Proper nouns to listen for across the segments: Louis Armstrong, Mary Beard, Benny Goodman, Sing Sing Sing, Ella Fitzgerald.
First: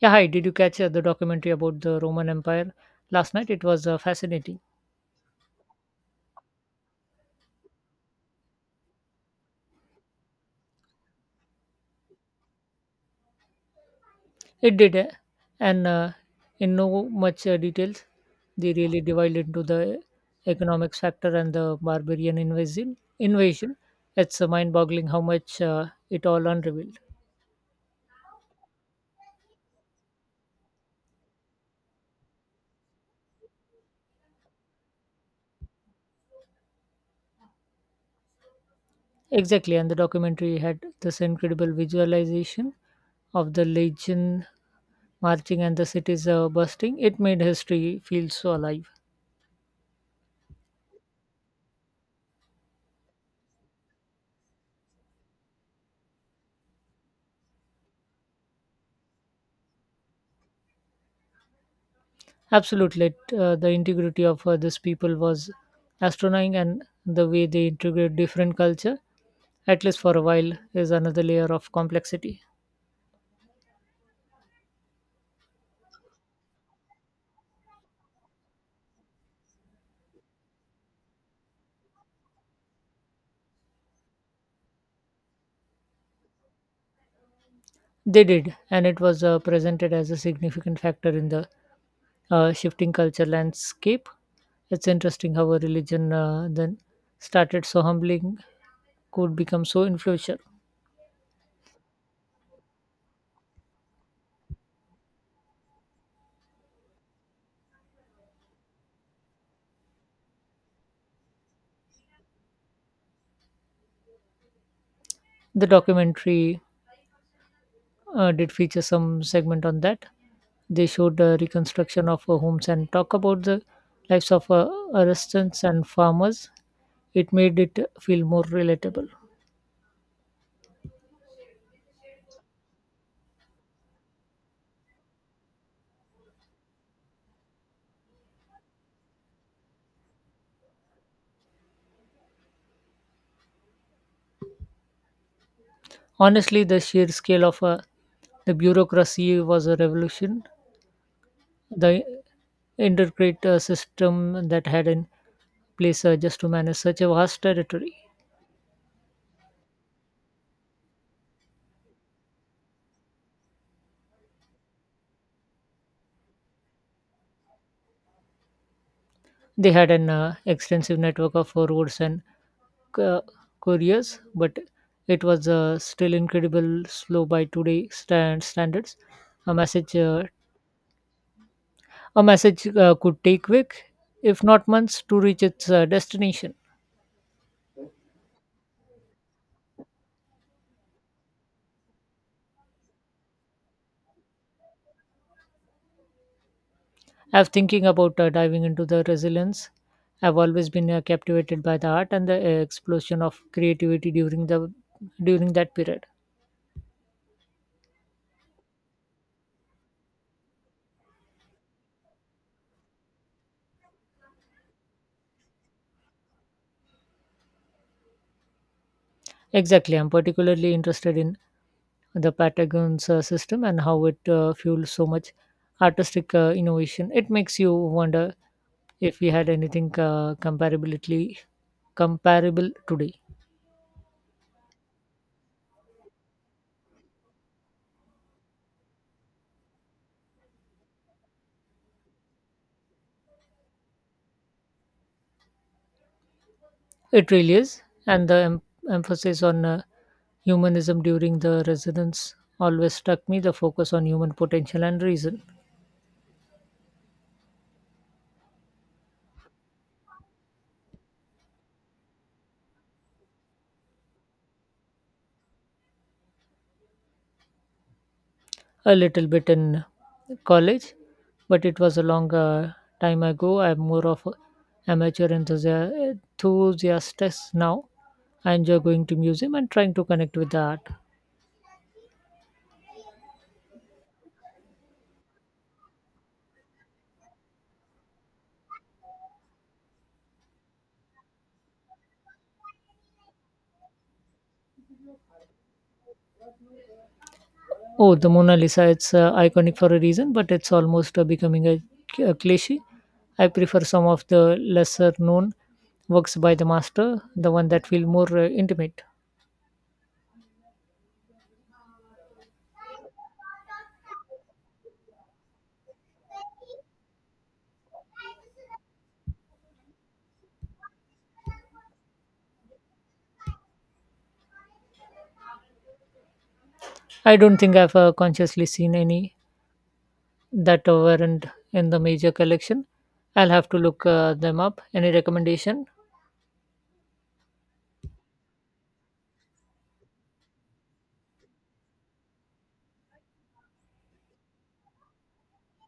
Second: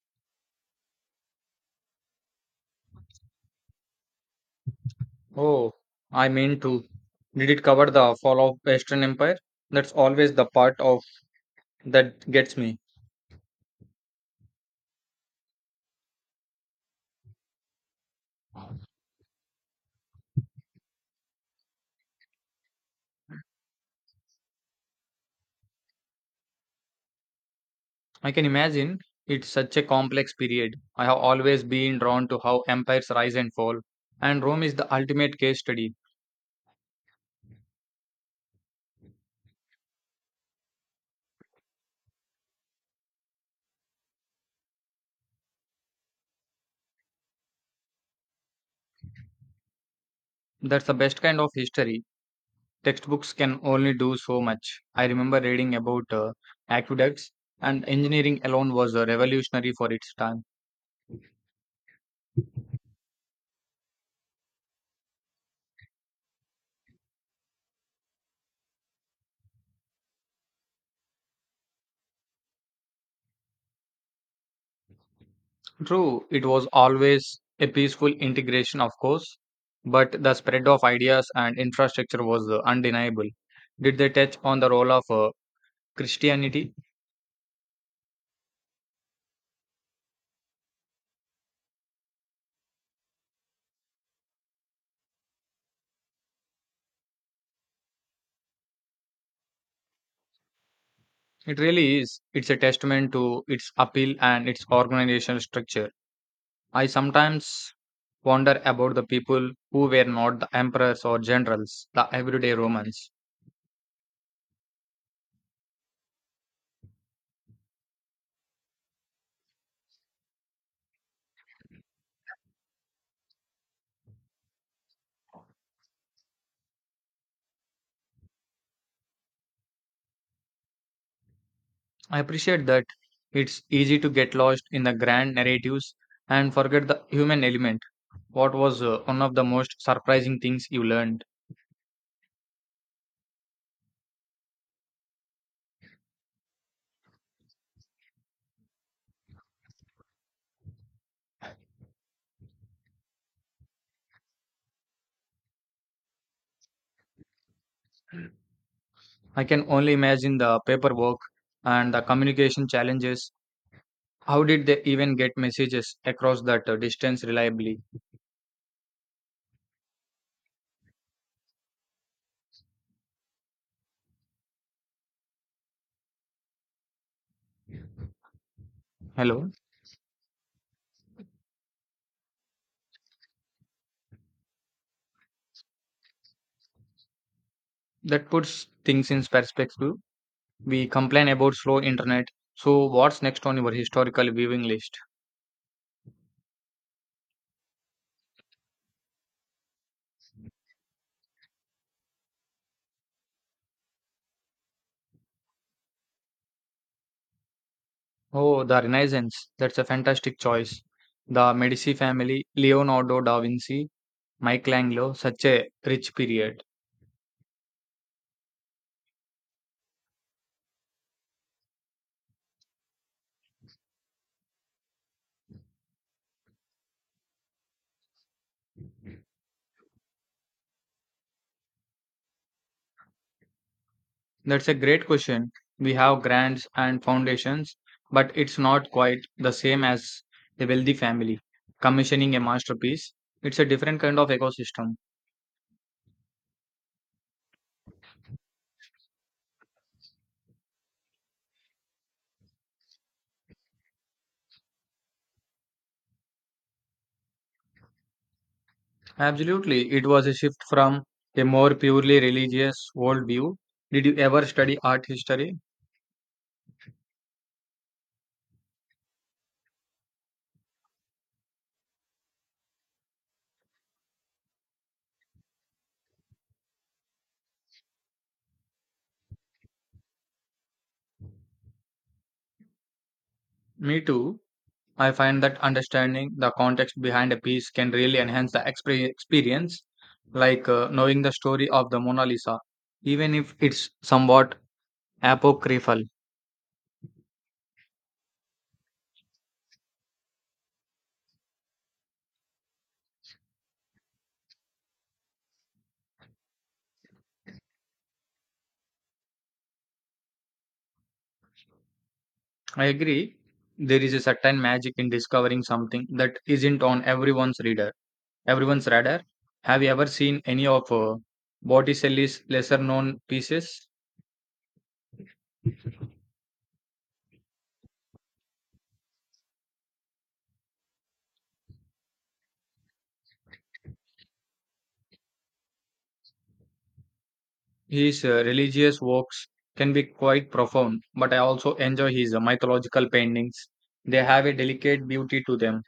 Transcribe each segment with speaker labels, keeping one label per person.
Speaker 1: Yeah, hi. Did you catch the documentary about the Roman Empire last night? It was fascinating.
Speaker 2: Oh, I mean to. Did it cover the fall of Western Empire? That's always the part of that gets me.
Speaker 1: It did, eh? And in no much details, they really divide into the economics factor and the barbarian invasion. It's mind-boggling how much it all unrevealed.
Speaker 2: I can imagine it's such a complex period. I have always been drawn to how empires rise and fall, and Rome is the ultimate case study.
Speaker 1: Exactly, and the documentary had this incredible visualization of the legion marching and the cities bursting. It made history feel so alive.
Speaker 2: That's the best kind of history. Textbooks can only do so much. I remember reading about aqueducts, and engineering alone was revolutionary for its time.
Speaker 1: Absolutely, the integrity of these people was astonishing, and the way they integrate different culture, at least for a while, is another layer of complexity.
Speaker 2: True, it was always a peaceful integration, of course, but the spread of ideas and infrastructure was undeniable. Did they touch on the role of Christianity?
Speaker 1: They did, and it was presented as a significant factor in the shifting culture landscape. It's interesting how a religion then started so humbling could become so influential.
Speaker 2: It really is. It's a testament to its appeal and its organizational structure. I sometimes wonder about the people who were not the emperors or generals, the everyday Romans.
Speaker 1: The documentary did feature some segment on that. They showed reconstruction of homes and talk about the lives of artisans and farmers. It made it feel more relatable.
Speaker 2: I appreciate that it's easy to get lost in the grand narratives and forget the human element. What was one of the most surprising things you learned?
Speaker 1: Honestly, the sheer scale of the bureaucracy was a revolution. The intricate system that had in place just to manage such a vast territory.
Speaker 2: I can only imagine the paperwork and the communication challenges. How did they even get messages across that distance reliably?
Speaker 1: They had an extensive network of roads and cu- curious, but it was still incredible slow by today standards.
Speaker 2: Hello?
Speaker 1: A a message could take week, if not months, to reach its destination.
Speaker 2: That puts things in perspective. We complain about slow internet. So, what's next on your historical viewing list?
Speaker 1: I'm thinking about diving into the resilience. I've always been captivated by the art and the explosion of creativity during that period.
Speaker 2: Oh, the Renaissance. That's a fantastic choice. The Medici family, Leonardo da Vinci, Michelangelo, such a rich period.
Speaker 1: Exactly. I'm particularly interested in the Patagon's system and how it fuels so much artistic innovation. It makes you wonder if we had anything comparability comparable today.
Speaker 2: That's a great question. We have grants and foundations, but it's not quite the same as a wealthy family commissioning a masterpiece. It's a different kind of ecosystem.
Speaker 1: It really is, and the emphasis on humanism during the residence always struck me. The focus on human potential and reason.
Speaker 2: Absolutely, it was a shift from a more purely religious worldview. Did you ever study art history?
Speaker 1: A little bit in college, but it was a long time ago. I'm more of a amateur enthusiast now. I enjoy going to museum and trying to connect with the art.
Speaker 2: Me too. I find that understanding the context behind a piece can really enhance the experience, like knowing the story of the Mona Lisa, even if it's somewhat apocryphal.
Speaker 1: Oh, the Mona Lisa, it's iconic for a reason, but it's almost becoming a cliche. I prefer some of the lesser known works by the master, the one that feel more intimate.
Speaker 2: I agree. There is a certain magic in discovering something that isn't on everyone's radar. Have you ever seen any of Botticelli's lesser-known pieces?
Speaker 1: I don't think I've consciously seen any that weren't in the major collection. I'll have to look them up. Any recommendation?
Speaker 2: His religious works can be quite profound, but I also enjoy his mythological paintings. They have a delicate beauty to them.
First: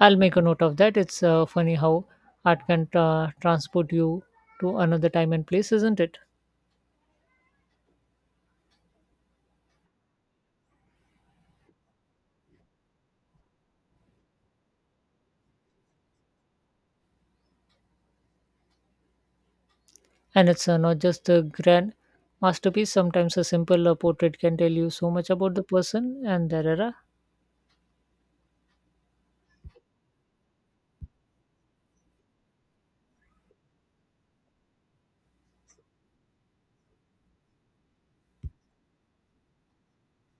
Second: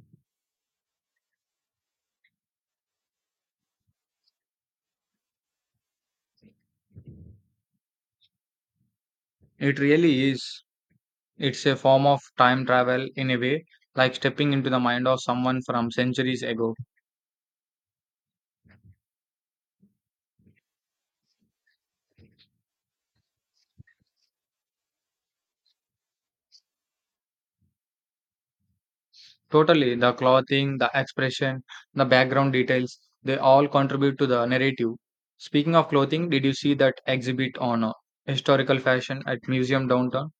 Speaker 1: I'll make a note of that. It's funny how art can transport you to another time and place, isn't it?
Speaker 2: It really is. It's a form of time travel in a way, like stepping into the mind of someone from centuries ago.
Speaker 1: And it's not just the grand masterpiece. Sometimes a simple portrait can tell you so much about the person and their era.
Speaker 2: Totally, the clothing, the expression, the background details, they all contribute to the narrative. Speaking of clothing, did you see that exhibit on historical fashion at Museum Downtown?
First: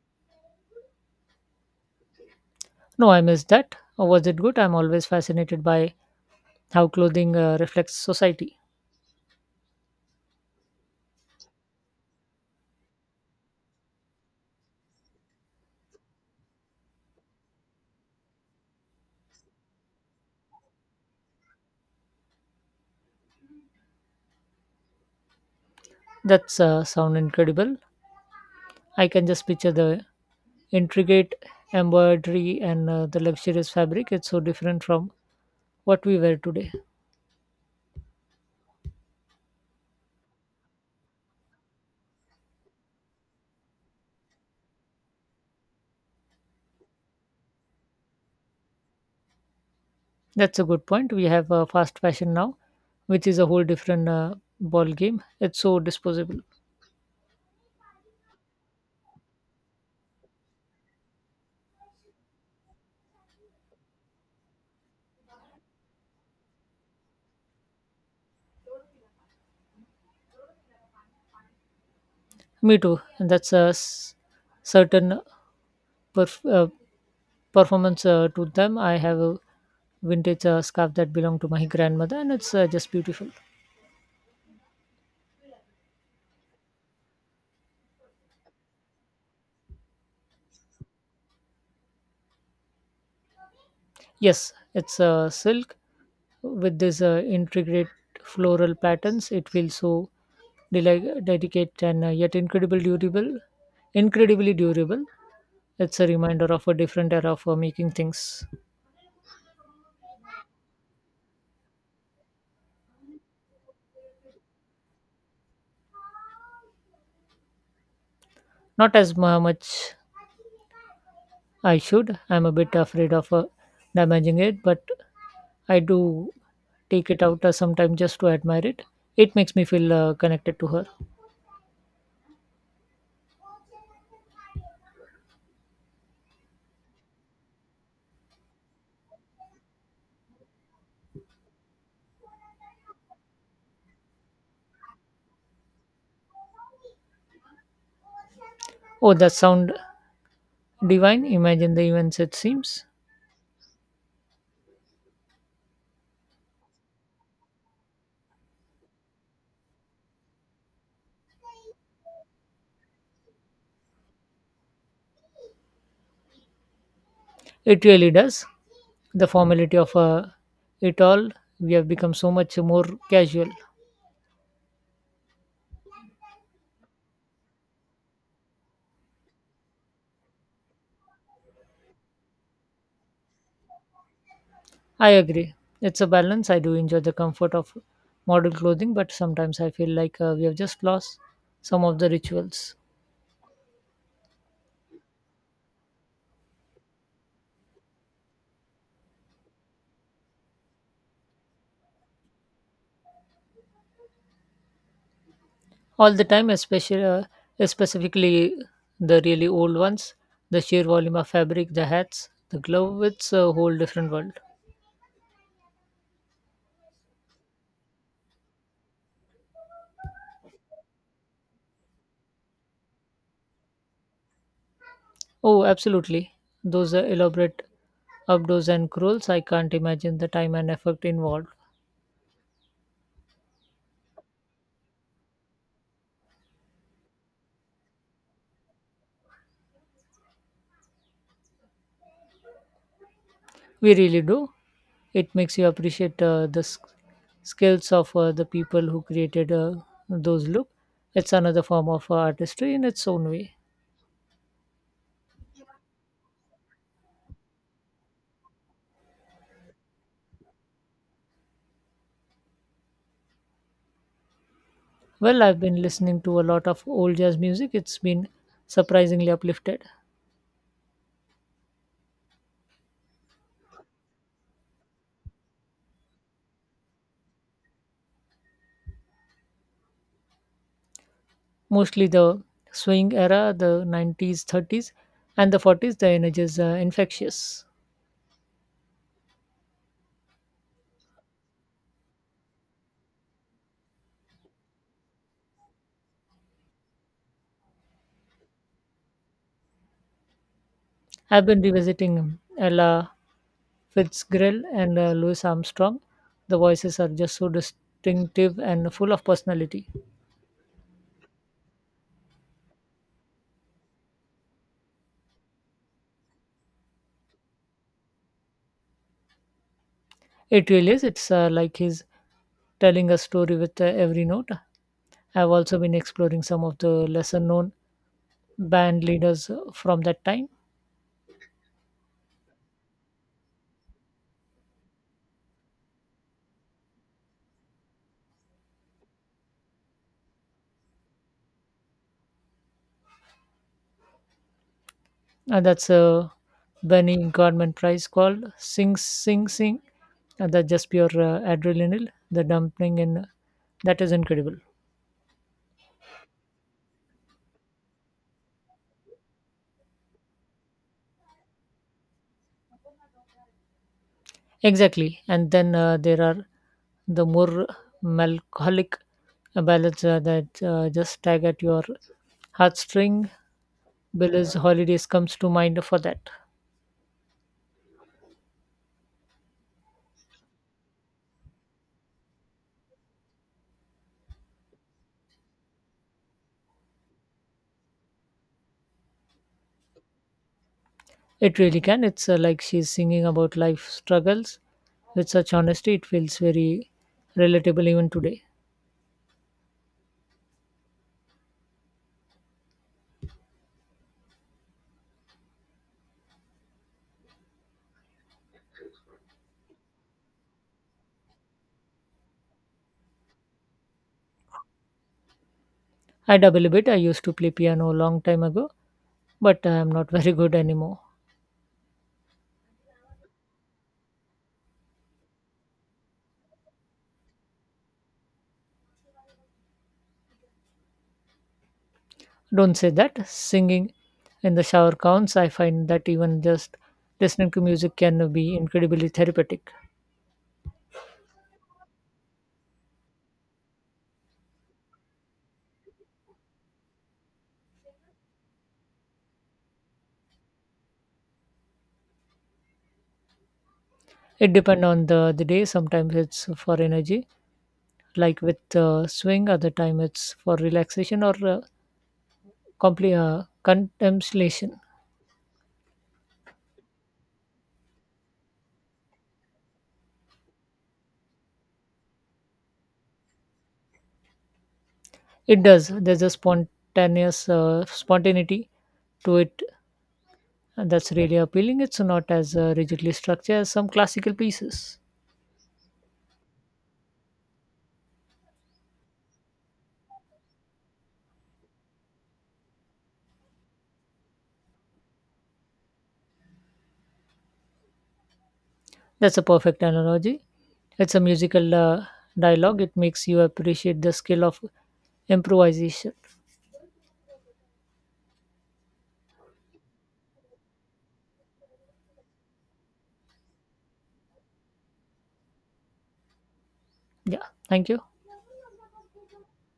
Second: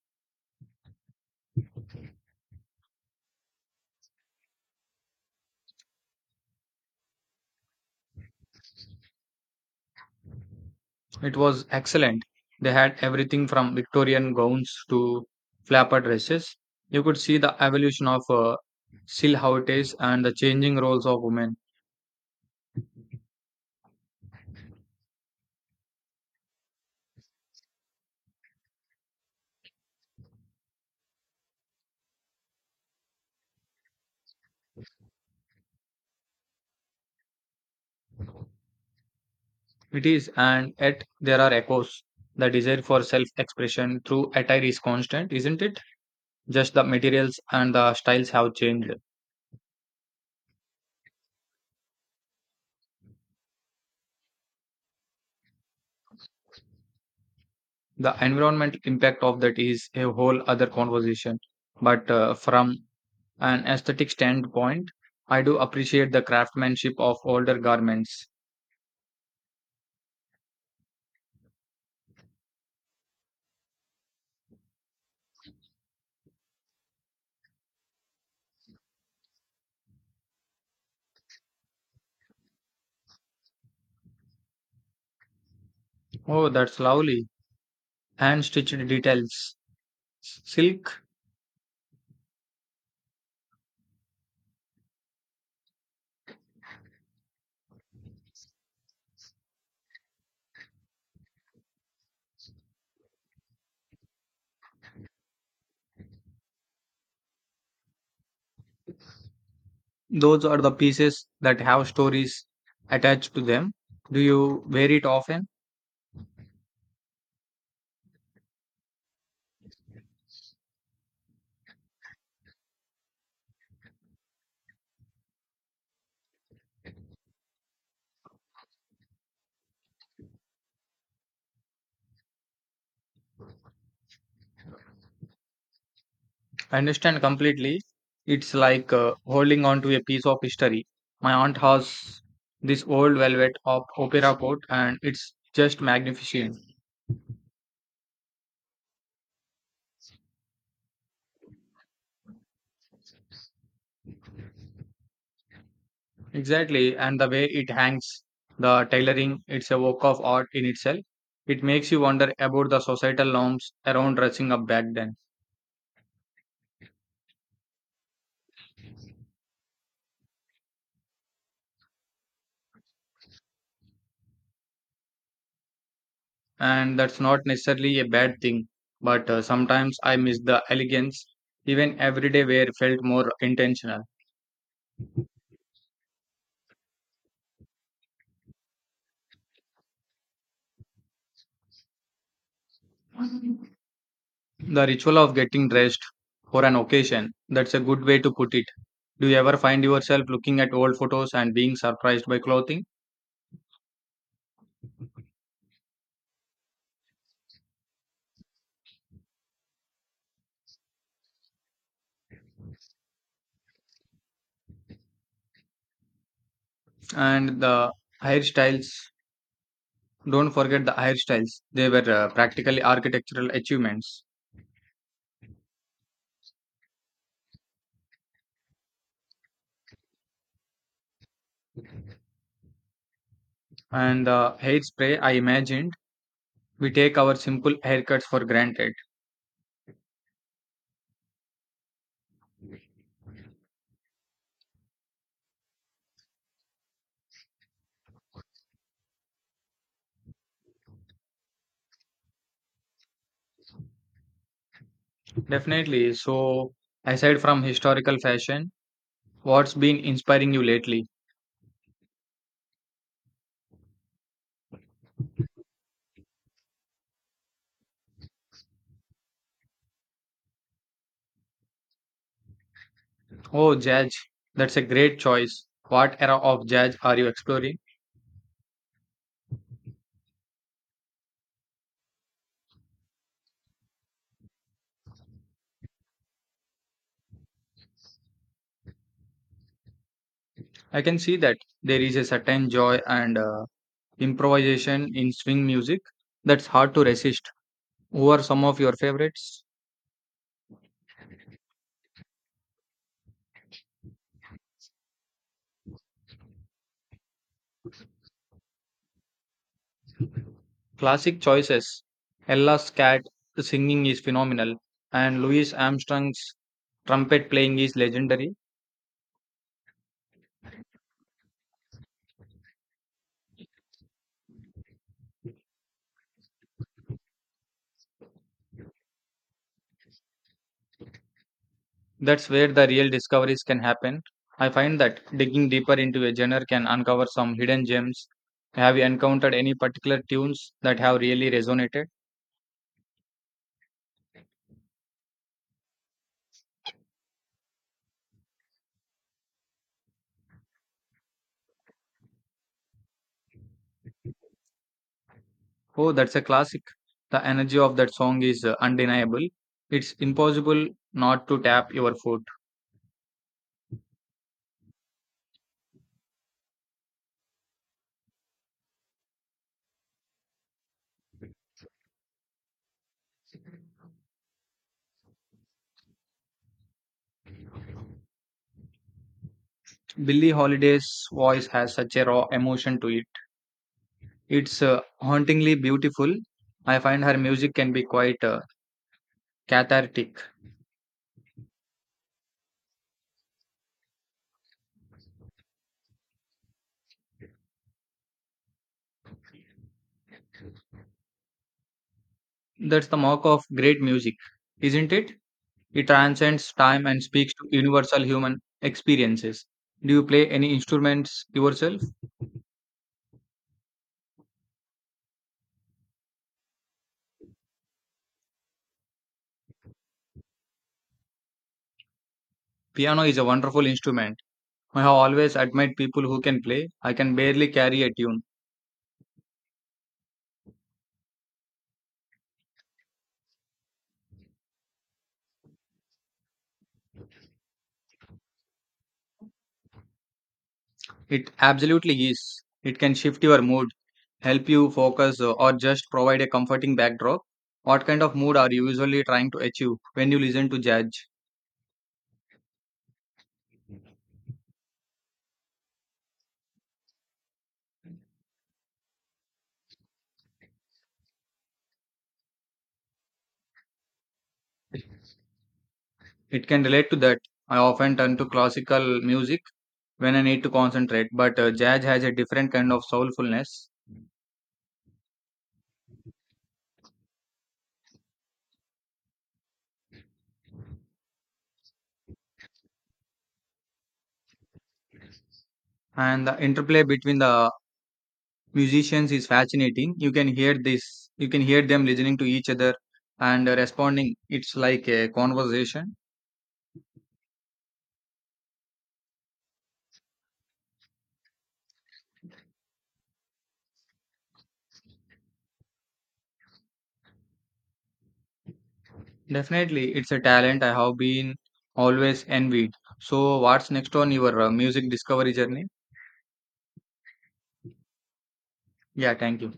Speaker 1: No, I missed that. Was it good? I'm always fascinated by how clothing reflects society.
Speaker 2: It was excellent. They had everything from Victorian gowns to flapper dresses. You could see the evolution of silhouettes and the changing roles of women.
Speaker 1: That's sound incredible. I can just picture the intricate embroidery and the luxurious fabric. It's so different from what we wear today.
Speaker 2: It is, and yet there are echoes. The desire for self expression through attire is constant, isn't it? Just the materials and the styles have changed.
Speaker 1: That's a good point. We have fast fashion now, which is a whole different ball game. It's so disposable.
Speaker 2: The environmental impact of that is a whole other conversation. But from an aesthetic standpoint, I do appreciate the craftsmanship of older garments.
Speaker 1: Me too. And that's certain perf- uh, performance to them. I have a vintage scarf that belonged to my grandmother, and it's just beautiful.
Speaker 2: Oh, that's lovely. Hand stitched details. Silk,
Speaker 1: Yes, it's silk with this intricate floral patterns. It feels so delicate and yet incredibly durable. It's a reminder of a different era for making things.
Speaker 2: those are the pieces that have stories attached to them. Do you wear it often?
Speaker 1: Not as much I should. I'm a bit afraid of damaging it, but I do take it out sometime just to admire it. It makes me feel connected to her.
Speaker 2: I understand completely. It's like holding on to a piece of history. My aunt has this old velvet of opera coat, and it's just magnificent.
Speaker 1: Oh, that sound divine. Imagine the events it seems.
Speaker 2: Exactly, and the way it hangs, the tailoring, it's a work of art in itself. It makes you wonder about the societal norms around dressing up back then.
Speaker 1: It really does. The formality of it all. We have become so much more casual.
Speaker 2: And that's not necessarily a bad thing, but sometimes I miss the elegance. Even everyday wear felt more intentional.
Speaker 1: I agree. It's a balance. I do enjoy the comfort of modern clothing, but sometimes I feel like we have just lost some of the rituals.
Speaker 2: The ritual of getting dressed for an occasion, that's a good way to put it. Do you ever find yourself looking at old photos and being surprised by clothing?
Speaker 1: All the time, especially specifically the really old ones, the sheer volume of fabric, the hats, the glove, it's a whole different world.
Speaker 2: And the hairstyles, don't forget the hairstyles, they were practically architectural achievements.
Speaker 1: Oh, absolutely. Those elaborate abdos and curls, I can't imagine the time and effort involved.
Speaker 2: And the hairspray, I imagined, we take our simple haircuts for granted.
Speaker 1: We really do. It makes you appreciate skills of the people who created those look. It's another form of artistry in its own way.
Speaker 2: Definitely. So, aside from historical fashion, what's been inspiring you lately?
Speaker 1: Well, I've been listening to a lot of old jazz music. It's been surprisingly uplifted.
Speaker 2: Oh, jazz, that's a great choice. What era of jazz are you exploring?
Speaker 1: Mostly the swing era, the 90s, 30s, and the 40s. The energy is infectious.
Speaker 2: I can see that there is a certain joy and improvisation in swing music that's hard to resist. Who are some of your favorites?
Speaker 1: I've been revisiting Ella Fitzgerald and Louis Armstrong. The voices are just so distinctive and full of personality.
Speaker 2: Classic choices. Ella's cat singing is phenomenal, and Louis Armstrong's trumpet playing is legendary.
Speaker 1: It really is. It's like he's telling a story with every note. I've also been exploring some of the lesser known band leaders from that time.
Speaker 2: That's where the real discoveries can happen. I find that digging deeper into a genre can uncover some hidden gems. Have you encountered any particular tunes that have really resonated?
Speaker 1: And that's a Benny Goodman Prize called Sing Sing Sing. And that's just pure adrenaline, the dumping, and that is incredible.
Speaker 2: Oh, that's a classic. The energy of that song is undeniable. It's impossible not to tap your foot.
Speaker 1: Exactly. And then there are the more melancholic ballads that just tag at your heartstring. Billy's Holidays comes to mind for that.
Speaker 2: Billie Holiday's voice has such a raw emotion to it. It's hauntingly beautiful. I find her music can be quite cathartic.
Speaker 1: It really can. It's like she's singing about life struggles with such honesty. It feels very relatable even today.
Speaker 2: That's the mark of great music, isn't it? It transcends time and speaks to universal human experiences. Do you play any instruments yourself?
Speaker 1: I dabble a bit. I used to play piano a long time ago, but I'm not very good anymore.
Speaker 2: Piano is a wonderful instrument. I have always admired people who can play. I can barely carry a tune.
Speaker 1: Don't say that. Singing in the shower counts. I find that even just listening to music can be incredibly therapeutic.
Speaker 2: It absolutely is. It can shift your mood, help you focus, or just provide a comforting backdrop. What kind of mood are you usually trying to achieve when you listen to jazz?
Speaker 1: It depends on the day. Sometimes it's for energy, like with swing. Other time it's for relaxation or complete contemplation.
Speaker 2: It can relate to that. I often turn to classical music when I need to concentrate, but jazz has a different kind of soulfulness,
Speaker 1: It does. There's a spontaneous spontaneity to it that's really appealing. It's not as rigidly structured as some classical pieces.
Speaker 2: and the interplay between the musicians is fascinating. You can hear them listening to each other and responding. It's like a conversation.
Speaker 1: That's a perfect analogy. It's a musical dialogue. It makes you appreciate the skill of improvisation.
Speaker 2: Definitely, it's a talent I have been always envied. So, what's next on your music discovery journey?
Speaker 1: Yeah. Thank you.
Speaker 2: Yeah, thank you.